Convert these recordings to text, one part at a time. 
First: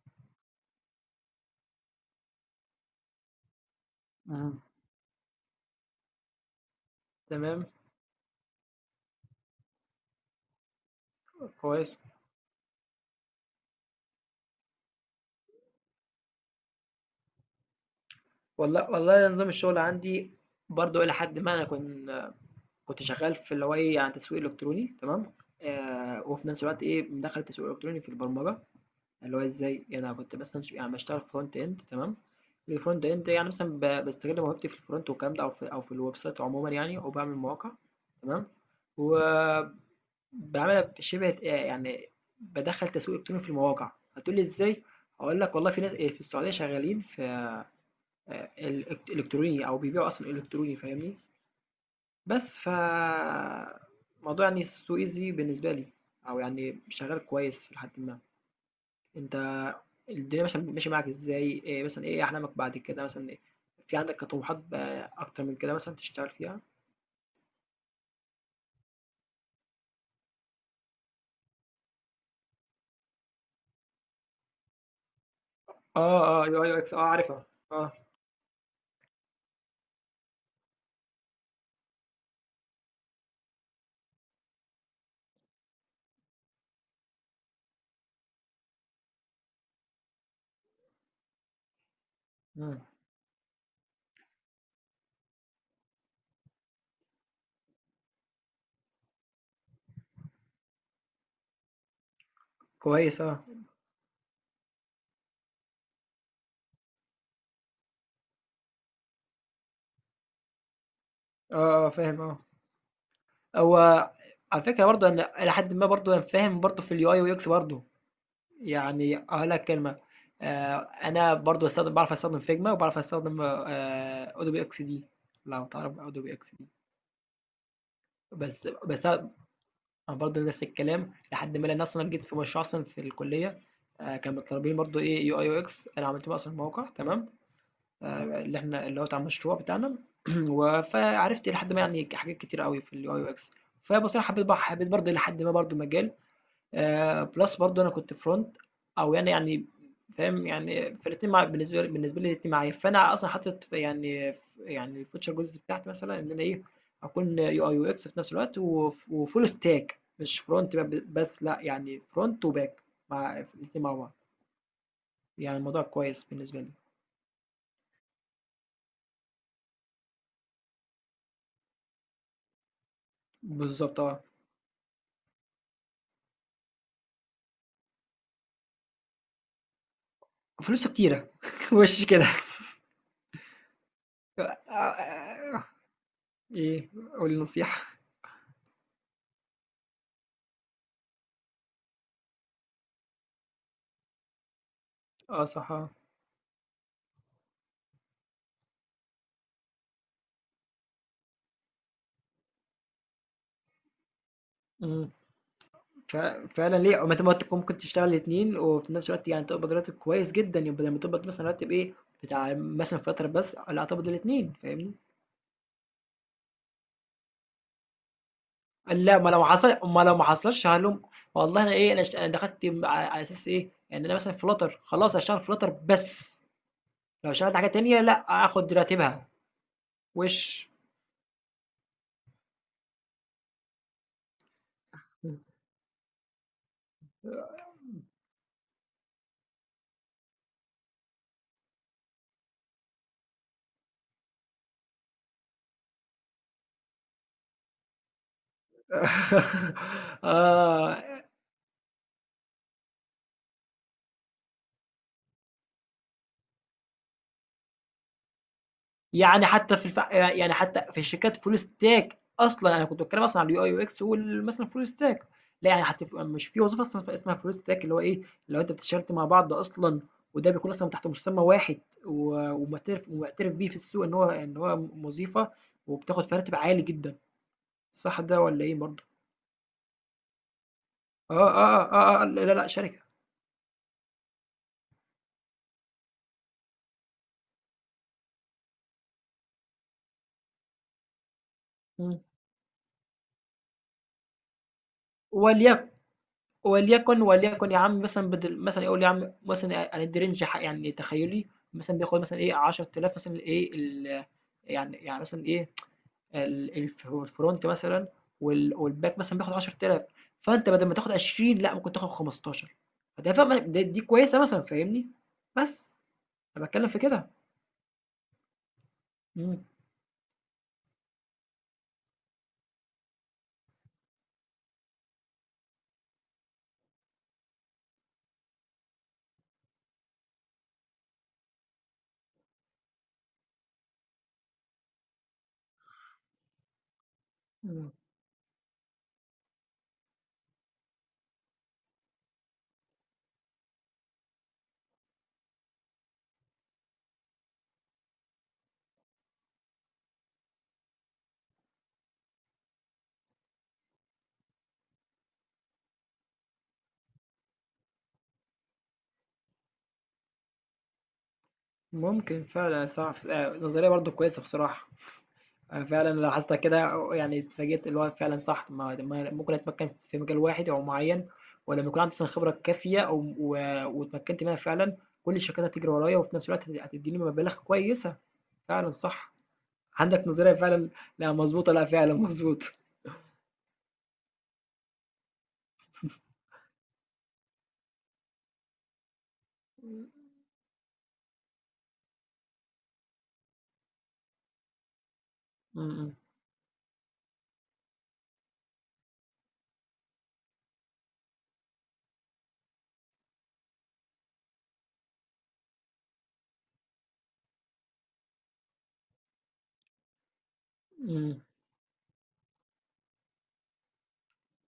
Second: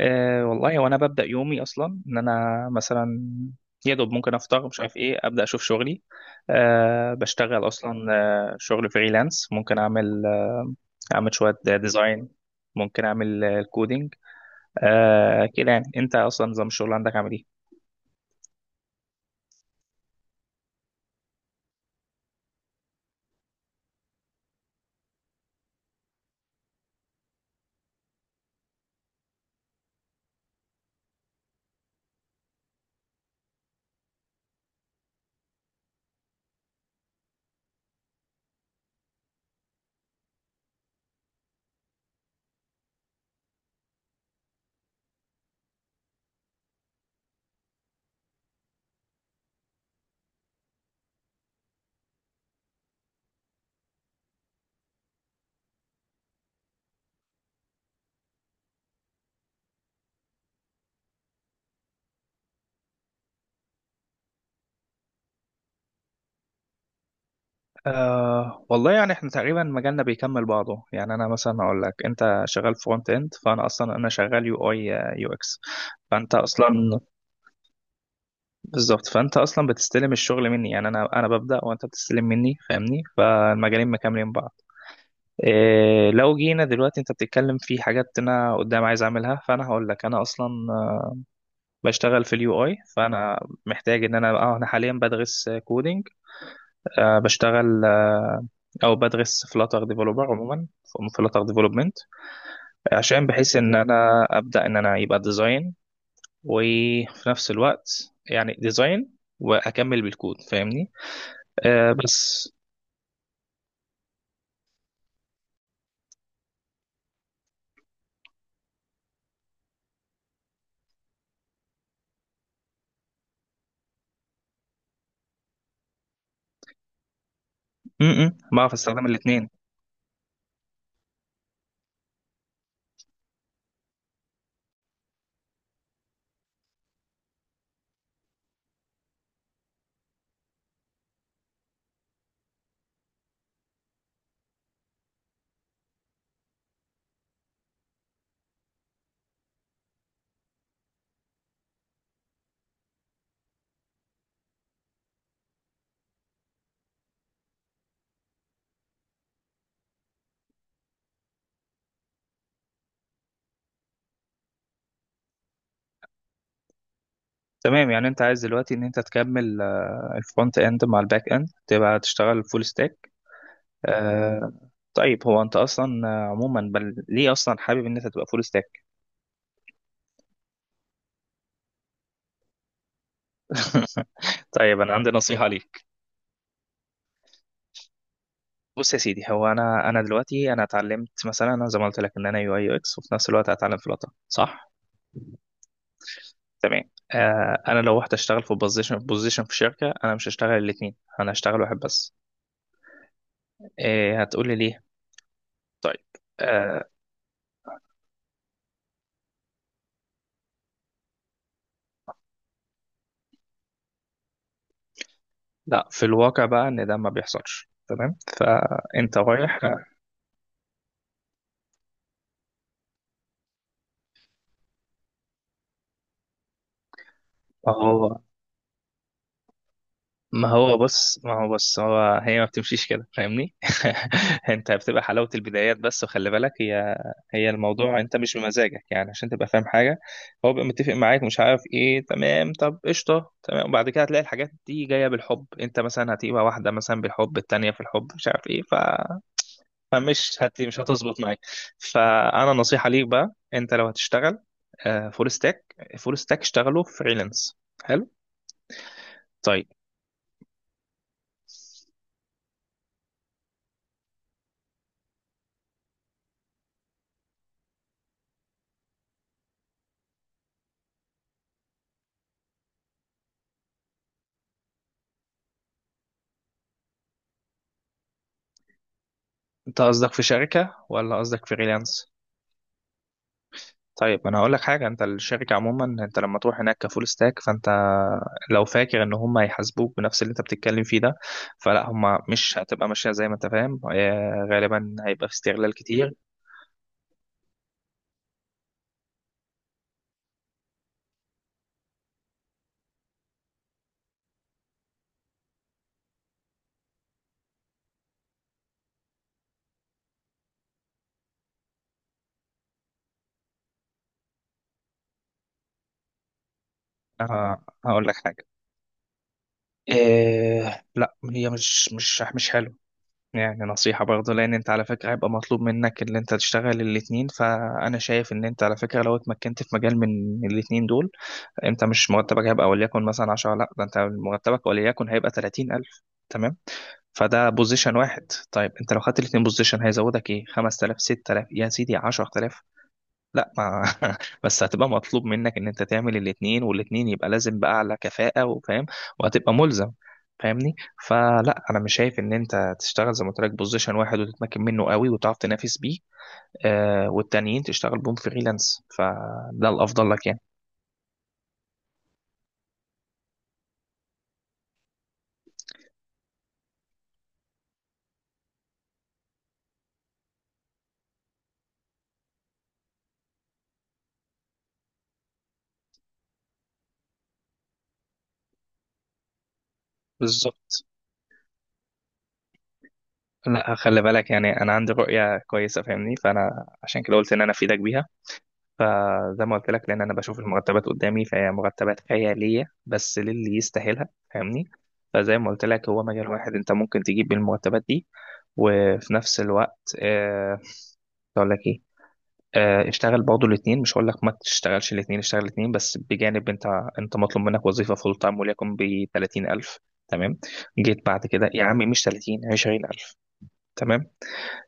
والله وانا ببدا يومي اصلا ان انا مثلا يا دوب ممكن إمم، افطر، مش عارف ايه، ابدا اشوف شغلي. بشتغل تمام، اصلا. شغل فريلانس، ممكن اعمل اعمل شويه كويس. ديزاين. ممكن اعمل الكودينج. كده، يعني انت اصلا نظام الشغل عندك عامل ايه؟ والله نظام الشغل عندي برضه إلى حدٍ ما أنا كنت شغال في اللي هو إيه، يعني تسويق إلكتروني تمام، وفي نفس الوقت إيه، مدخّل التسويق الإلكتروني في البرمجة، اللي هو إزاي، يعني أنا كنت مثلًا يعني باشتغل front end تمام، الfront end يعني مثلًا باستغل موهبتي في الfront والكلام ده أو في الwebsite عمومًا يعني وباعمل مواقع تمام، وباعملها شِبه يعني بادخّل تسويق إلكتروني في المواقع، هتقول لي إزاي، هاقول لك والله في ناس في السعودية شغالين في الإلك إلكتروني أو بيبيعوا أصلًا إلكتروني فاهمني؟ بس موضوع يعني السوق easy بالنسبة لي أو يعني شغال كويس إلى حدٍ ما. أنت الدنيا مثلًا ماشية معاك إزاي؟ مثلًا إيه أحلامك بعد كده مثلًا إيه في عندك طموحات أكتر من كده مثلًا تشتغل فيها؟ والله يعني احنا تقريبا مجالنا بيكمل بعضه، يعني انا مثلا اقول لك انت شغال فرونت اند، فانا اصلا انا شغال يو اي يو اكس. آه، فانت آه UI UX آه اصلا عارفها، آه، بالظبط، فانت اصلا بتستلم الشغل مني، يعني انا ببدا وانت بتستلم مني، فاهمني؟ فالمجالين مكملين بعض. إيه، لو جينا دلوقتي، انت بتتكلم في حاجات انا قدام عايز اعملها، فانا هقول لك انا اصلا بشتغل في اليو اي، إمم، فانا محتاج ان انا حاليا بدرس كودينج. بشتغل، او بدرس فلاتر ديفلوبر عموما، فلاتر ديفلوبمنت. كويس عشان آه، بحيث ان انا ابدا ان انا يبقى ديزاين، وفي نفس الوقت يعني ديزاين، واكمل بالكود، فاهمني؟ آه، آه آه، فاهم آه. بس هو على فكرة برضه أنا إلى حدٍ ما برضه أنا فاهم برضه في الUI والX برضه. يعني أقول لك كلمة آه، أنا برضو بستخدم بعرف أستخدم فيجما وبعرف أستخدم أودوبي إكس دي لو تعرف أودوبي إكس دي بس بعرف استخدم بس أنا الاثنين. برضو نفس الكلام لحد ما أنا أصلا جيت في مشروع أصلا في الكلية آه، كانوا مطالبين برضو إيه يو أي يو إكس أنا عملت بقى أصلا موقع تمام آه، اللي هو بتاع المشروع بتاعنا فعرفت لحد ما يعني حاجات كتير قوي في اليو أي يو إكس فبصراحة حبيت برضو لحد ما برضو مجال plus برضه أنا كنت أو يعني فاهم، يعني فالاتنين بالنسبة لي الاتنين معايا، فأنا أصلًا حاطط في يعني يعني الfuture goals بتاعتي مثلًا إن أنا إيه، أكون UI UX في نفس الوقت وfull stack مش front بس لأ، يعني front وback مع الاتنين مع بعض، يعني الموضوع كويس بالنسبة لي. تمام، يعني انت عايز دلوقتي ان انت تكمل الفرونت اند مع الباك اند، تبقى تشتغل فول ستاك. بالضبط آه، آه طيب، هو انت اصلا عموما، بل ليه اصلا حابب ان انت تبقى فول ستاك؟ وفلوسه كتيرة وش كده. طيب، انا عندي نصيحه آآ ليك. إيه، قُل لي نصيحة. بص يا سيدي، هو انا دلوقتي، انا اتعلمت مثلا، انا زي ما قلت لك ان انا يو اي يو اكس، وفي نفس الوقت هتعلم فلاتر، صح؟ آه صح، آه. تمام. انا لو رحت اشتغل في بوزيشن في شركه، انا مش هشتغل الاثنين، انا هشتغل واحد بس. هتقول لي ليه. إمم. طيب. ف فعلًا آه، ليه ما أنت ممكن تشتغل الاتنين وفي نفس الوقت يعني تقبض راتب كويس جدًا، يبقى لمّا تقبض مثلًا راتب إيه، بتاع مثلًا فترة بس لأ تقبض الاتنين فاهمني؟ لا في الواقع بقى ان ده ما بيحصلش، تمام، قال فانت لأ رايح. ما لو ما حصلش هالوم والله أنا إيه أنا دخلت على أساس إيه، يعني أنا مثلًا Flutter خلاص هاشتغل Flutter بس، لو اشتغلت حاجة ما تانية هو لأ هاخد راتبها، وِش. ما هو بص، هو هي ما بتمشيش كده، فاهمني؟ انت بتبقى حلاوة البدايات بس، وخلي بالك، هي الموضوع انت مش بمزاجك، يعني عشان تبقى فاهم حاجة، هو بيبقى متفق معاك، مش عارف ايه، تمام. طب قشطة، تمام، وبعد كده هتلاقي الحاجات دي جاية بالحب، انت مثلا هتبقى واحدة مثلا بالحب، التانية في الحب، مش عارف ايه. فمش مش آه. هتظبط معاك. فانا نصيحه ليك بقى، انت لو هتشتغل فول ستاك، اشتغلوا فريلانس. حلو. يعني طيب، حتى في يعني حتى في الشركات فول ستاك اصلا انا كنت بتكلم اصلا على اليو اي يو اكس مثلا فول ستاك لا يعني حتى في... مش في وظيفه اصلا اسمها فول ستاك اللي هو ايه لو انت بتشتغل مع بعض اصلا وده بيكون اصلا تحت مسمى واحد و... ومعترف بيه في السوق ان هو وظيفه وبتاخد في راتب عالي جدا صح ده ولا ايه برضه؟ انت قصدك في شركه ولا قصدك فريلانس؟ آه لا شركه طيب، ما انا هقول لك حاجه، انت الشركه عموما، انت لما تروح هناك كفول ستاك، فانت لو فاكر ان هم هيحاسبوك بنفس اللي انت بتتكلم فيه ده، فلا، هم مم. مش هتبقى ماشيه زي ما انت فاهم. غالبا هيبقى في استغلال وليكن كتير. وليكن يا عم مثلًا بدل مثلًا يقول يا عم مثلًا هندّي رينج يعني تخيّلي مثلًا بياخد مثلًا إيه 10.000 مثلًا إيه يعني مثلًا إيه الف الfront مثلًا والback مثلًا بياخد 10.000 فأنت بدل ما تاخد 20 لأ ممكن تاخد 15 فده فاهمة دي كويسة مثلًا فاهمني؟ بس، أنا باتكلّم في كده. هقول لك حاجه، إمم، لا، هي مش حلو. يعني نصيحة برضه، لأن أنت على فكرة هيبقى مطلوب منك اللي أنت تشتغل الاتنين، فأنا شايف إن أنت على فكرة، لو اتمكنت في مجال من الاتنين دول، أنت مش مرتبك هيبقى وليكن مثلا 10، لأ، ده أنت مرتبك وليكن هيبقى 30,000، تمام. فده إمم، بوزيشن واحد. طيب أنت لو خدت الاتنين بوزيشن هيزودك إيه، 5,000، 6,000، يا سيدي 10,000. لا، ما... بس هتبقى مطلوب منك ان انت تعمل الاتنين، والاتنين يبقى لازم بأعلى كفاءة وفاهم، وهتبقى ملزم، فاهمني؟ فلا، انا مش شايف ان انت تشتغل زي ما قلت لك بوزيشن واحد وتتمكن منه قوي وتعرف تنافس بيه، والتانيين تشتغل بهم فريلانس، فده الافضل لك يعني. ممكن فعلًا صح نظرية برضه كويسة بصراحة. أنا فعلًا لاحظتها كده يعني اتفاجئت اللي هو فعلًا صح، ما ما ممكن أتمكن في مجال واحد أو معين ولمّا يكون عندي أصلًا خبرة كافية أو و واتمكنت منها فعلًا، كل الشركات هتجري ورايا وفي نفس الوقت هتدّيني مبالغ كويسة، فعلًا صح. عندك نظرية بالظبط. فعلًا لأ مضبوطة، لأ فعلًا مضبوطة. لا خلي بالك، يعني انا عندي رؤية كويسة، فاهمني؟ فانا عشان كده قلت ان انا افيدك بيها. فزي ما قلت لك، لان إمم، انا بشوف المرتبات قدامي، فهي مرتبات خياليه بس للي يستاهلها، فاهمني؟ فزي ما قلت لك، هو إمم، مجال واحد انت ممكن تجيب بالمرتبات دي، وفي نفس الوقت اقول لك ايه، اشتغل برضه الاثنين، مش هقول لك ما تشتغلش الاثنين، اشتغل الاثنين بس بجانب، انت مطلوب منك وظيفه فول تايم وليكن ب 30,000، تمام. جيت بعد إمم، كده يا عمي مش 30، 20,000، تمام.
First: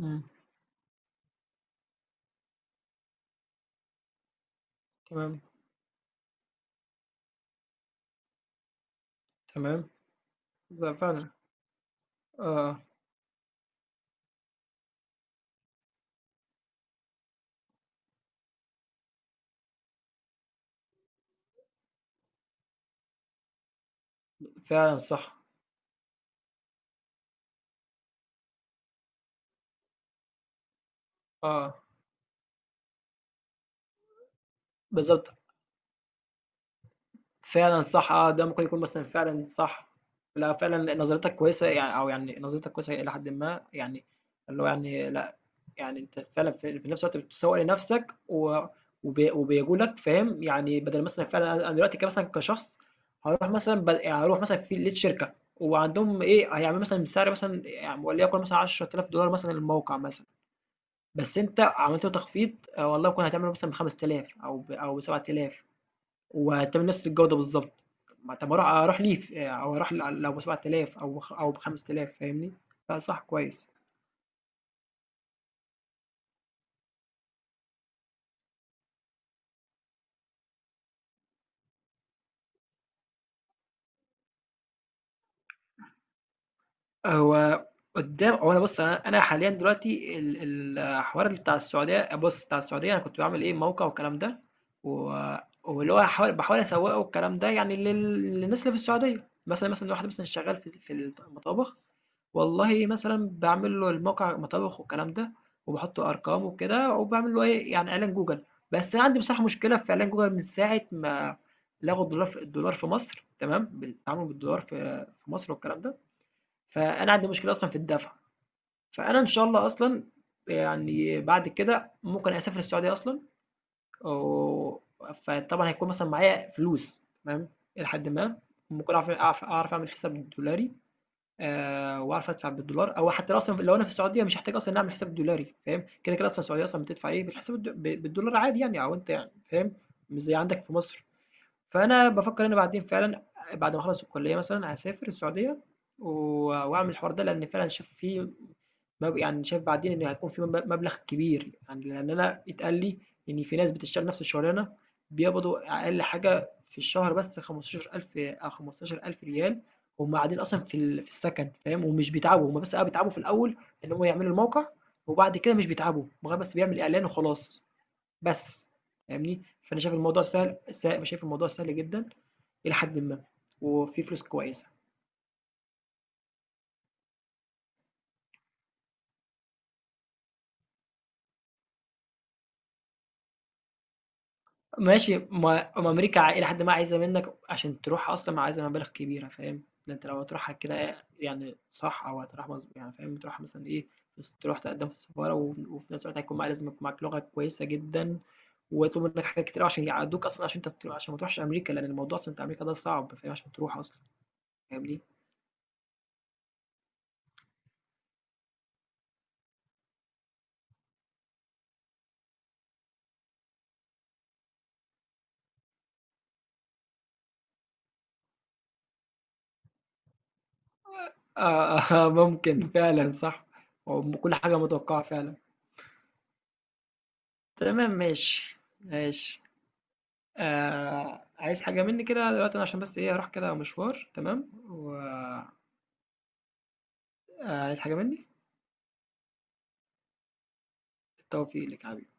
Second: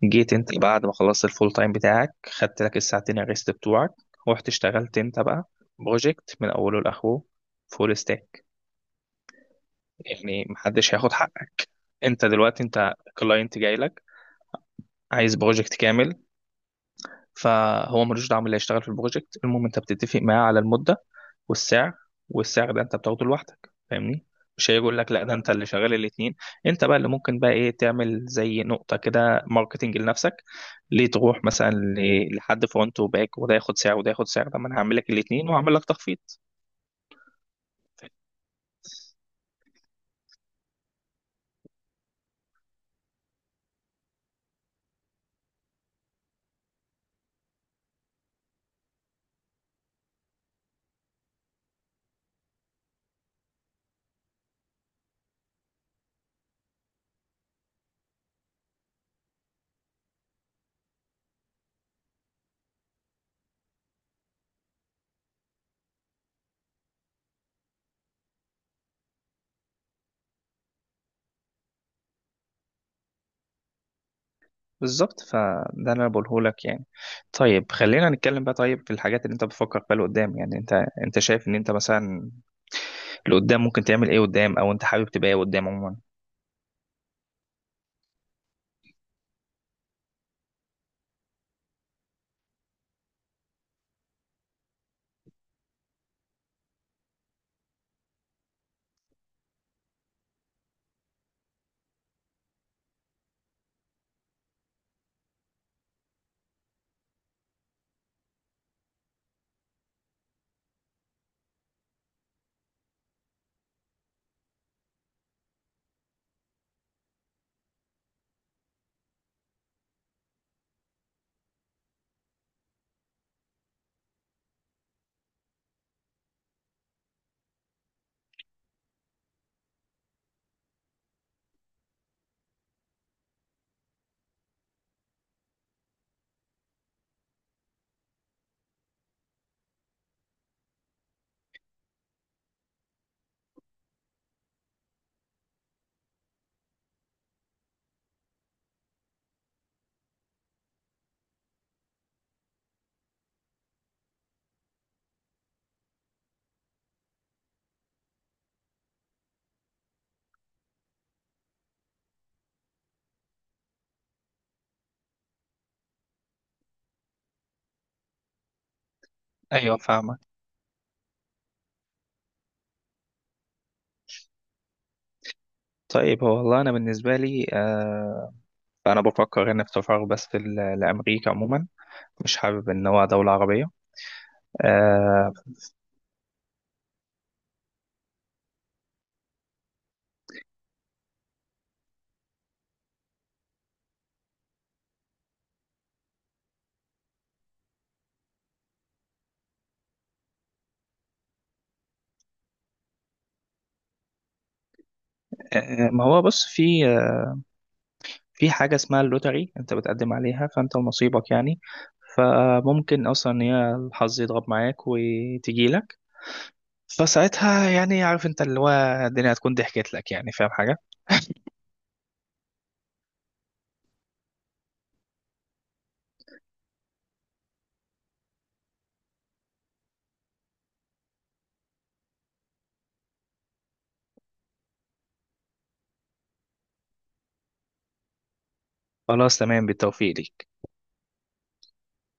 إمم، جيت انت بعد ما خلصت الفول تايم بتاعك، خدت لك الساعتين الريست بتوعك، ورحت اشتغلت انت تمام، بقى بروجكت من اوله لاخره، فول ستاك. تمام. يعني محدش بالضبط هياخد فعلًا، حقك. انت دلوقتي، آه، انت كلاينت جاي لك عايز بروجكت كامل، فهو ملوش دعوه باللي هيشتغل في البروجكت، المهم انت بتتفق معاه على المده والسعر، والسعر ده انت بتاخده لوحدك، فاهمني؟ مش هيجي فعلًا يقول لك لا، ده صح، انت اللي شغال الاثنين. انت بقى اللي ممكن بقى ايه، تعمل زي نقطه كده ماركتنج لنفسك. ليه تروح مثلا آه، لحد فرونت وباك، وده ياخد سعر وده ياخد سعر، طب ما انا هعمل لك بالضبط. الاثنين وهعمل لك تخفيض. فعلًا صح آه، ده ممكن يكون مثلًا فعلًا صح. لأ فعلًا نظرتك كويسة يعني أو يعني نظرتك كويسة إلى حدٍ ما، يعني اللي هو يعني لأ، يعني أنت فعلًا في نفس الوقت بتسوّق لنفسك و وبي وبيجولك فاهم، يعني بدل مثلًا فعلًا أنا دلوقتي مثلًا كشخص هاروح مثلًا يعني هاروح مثلًا في لقيت شركة وعندهم إيه، هيعملوا مثلًا سعر مثلًا يعني وليكن مثلًا $10,000 مثلًا الموقع مثلًا، بس أنت عملت له تخفيض آه، والله ممكن هتعمله مثلًا ب5000 أو ب7000. وهتعمل نفس الجودة بالضبط. ما طب ما أروح ليه أو أروح لو ب7000 أو ب5000 فاهمني؟ لأ صح كويس. بالظبط، فده اللي انا بقوله لك يعني. طيب، خلينا نتكلم بقى. طيب، في الحاجات اللي انت بتفكر فيها لقدام، يعني انت شايف ان انت مثلا اللي قدام ممكن تعمل ايه قدام، او انت حابب تبقى ايه قدام عموما؟ هو قدّام هو أنا بُص أنا أنا حاليًا دلوقتي الحوار بتاع السعودية أنا كنت باعمل إيه موقع والكلام ده، و واللي هو باحاول أسوّقه والكلام ده يعني للناس اللي في السعودية. مثلًا واحد مثلًا شغال في المطابخ والله مثلًا باعمل له الموقع مطابخ والكلام ده، وباحط أرقام وكده، وباعمل له إيه، يعني إعلان جوجل، بس أنا عندي بصراحة مشكلة في إعلان جوجل من ساعة ما لغوا الدولار في مصر تمام، بالتعامل بالدولار في مصر والكلام ده، فأنا عندي مشكلة أصلًا في الدفع، فأنا إن شاء الله أصلًا يعني بعد كده ممكن أسافر السعودية أصلًا، و فطبعًا هيكون مثلًا معايا فلوس تمام، إلى حدٍ ما، ممكن أعرف أعمل حساب دولاري. وعارف أدفع بالدولار أو حتى لو أصلًا لو أنا في السعودية مش هاحتاج أصلًا إني أعمل حساب دولاري فاهم، كده، كده أصلًا السعودية أصلًا بتدفع إيه، بتحسب الد ب بالدولار عادي يعني أو أنت يعني فاهم، مش زي عندك في مصر، فأنا بافكّر أنا بعدين فعلًا بعد ما أخلّص الكلية مثلًا هاسافر السعودية و وأعمل الحوار ده، لإن فعلًا شايف في يعني شايف بعدين إن هيكون في مبلغ كبير، يعني لإن أنا اتقال لي إن في ناس بتشتغل نفس الشغلانة بيقبضوا أقل حاجة في الشهر بس 15,000 أو 15,000 ريال، هم قاعدين أصلًا في في السكن فاهم، ومش بيتعبوا، هم بس آه بيتعبوا في الأول إن هم يعملوا الموقع، وبعد كده مش بيتعبوا، مجرد بس بيعمل إعلان وخلاص، بس فاهمني؟ ايوه، فأنا شايف فاهمك. الموضوع سهل س شايف الموضوع سهل جدًا إلى حدٍ ما، وفيه فلوس كويسة. طيب هو والله انا بالنسبه لي انا بفكر ان التفرغ بس لامريكا عموما، مش حابب ان هو دوله عربيه. ماشي آه ما ما أمريكا إلى حدٍ ما عايزة منّك عشان تروحها أصلًا عايزة مبالغ كبيرة فاهم، ده أنت لو هتروحها كده يعني صح أو هتروح يعني فاهم تروحها مثلًا إيه، بس تروح تقدّم في السفارة وفي نفس الوقت هيكون معاك لازم يكون معاك لغة كويسة جدًا، وهيطلبوا منّك حاجات كتير أوي عشان يعدّوك أصلًا عشان أنت عشان ما تروحش أمريكا، لأن الموضوع أصلًا بتاع أمريكا ده صعب فاهم عشان تروح أصلًا فاهمني؟ آه، ما هو بص، في حاجه اسمها اللوتري، انت بتقدم عليها، فانت ونصيبك يعني. فممكن اصلا ان هي الحظ يضرب معاك وتجي لك، فساعتها يعني، عارف انت اللي هو، الدنيا هتكون ضحكت لك يعني، فاهم حاجه. آه، ممكن فعلًا صح، كل حاجة متوقعة فعلًا. تمام ماشي، ماشي. آه عايز حاجة مني كده دلوقتي أنا عشان بس إيه هروح كده مشوار تمام آه، عايز حاجة مني؟ خلاص، تمام، بالتوفيق ليك. التوفيق لك يا حبيبي.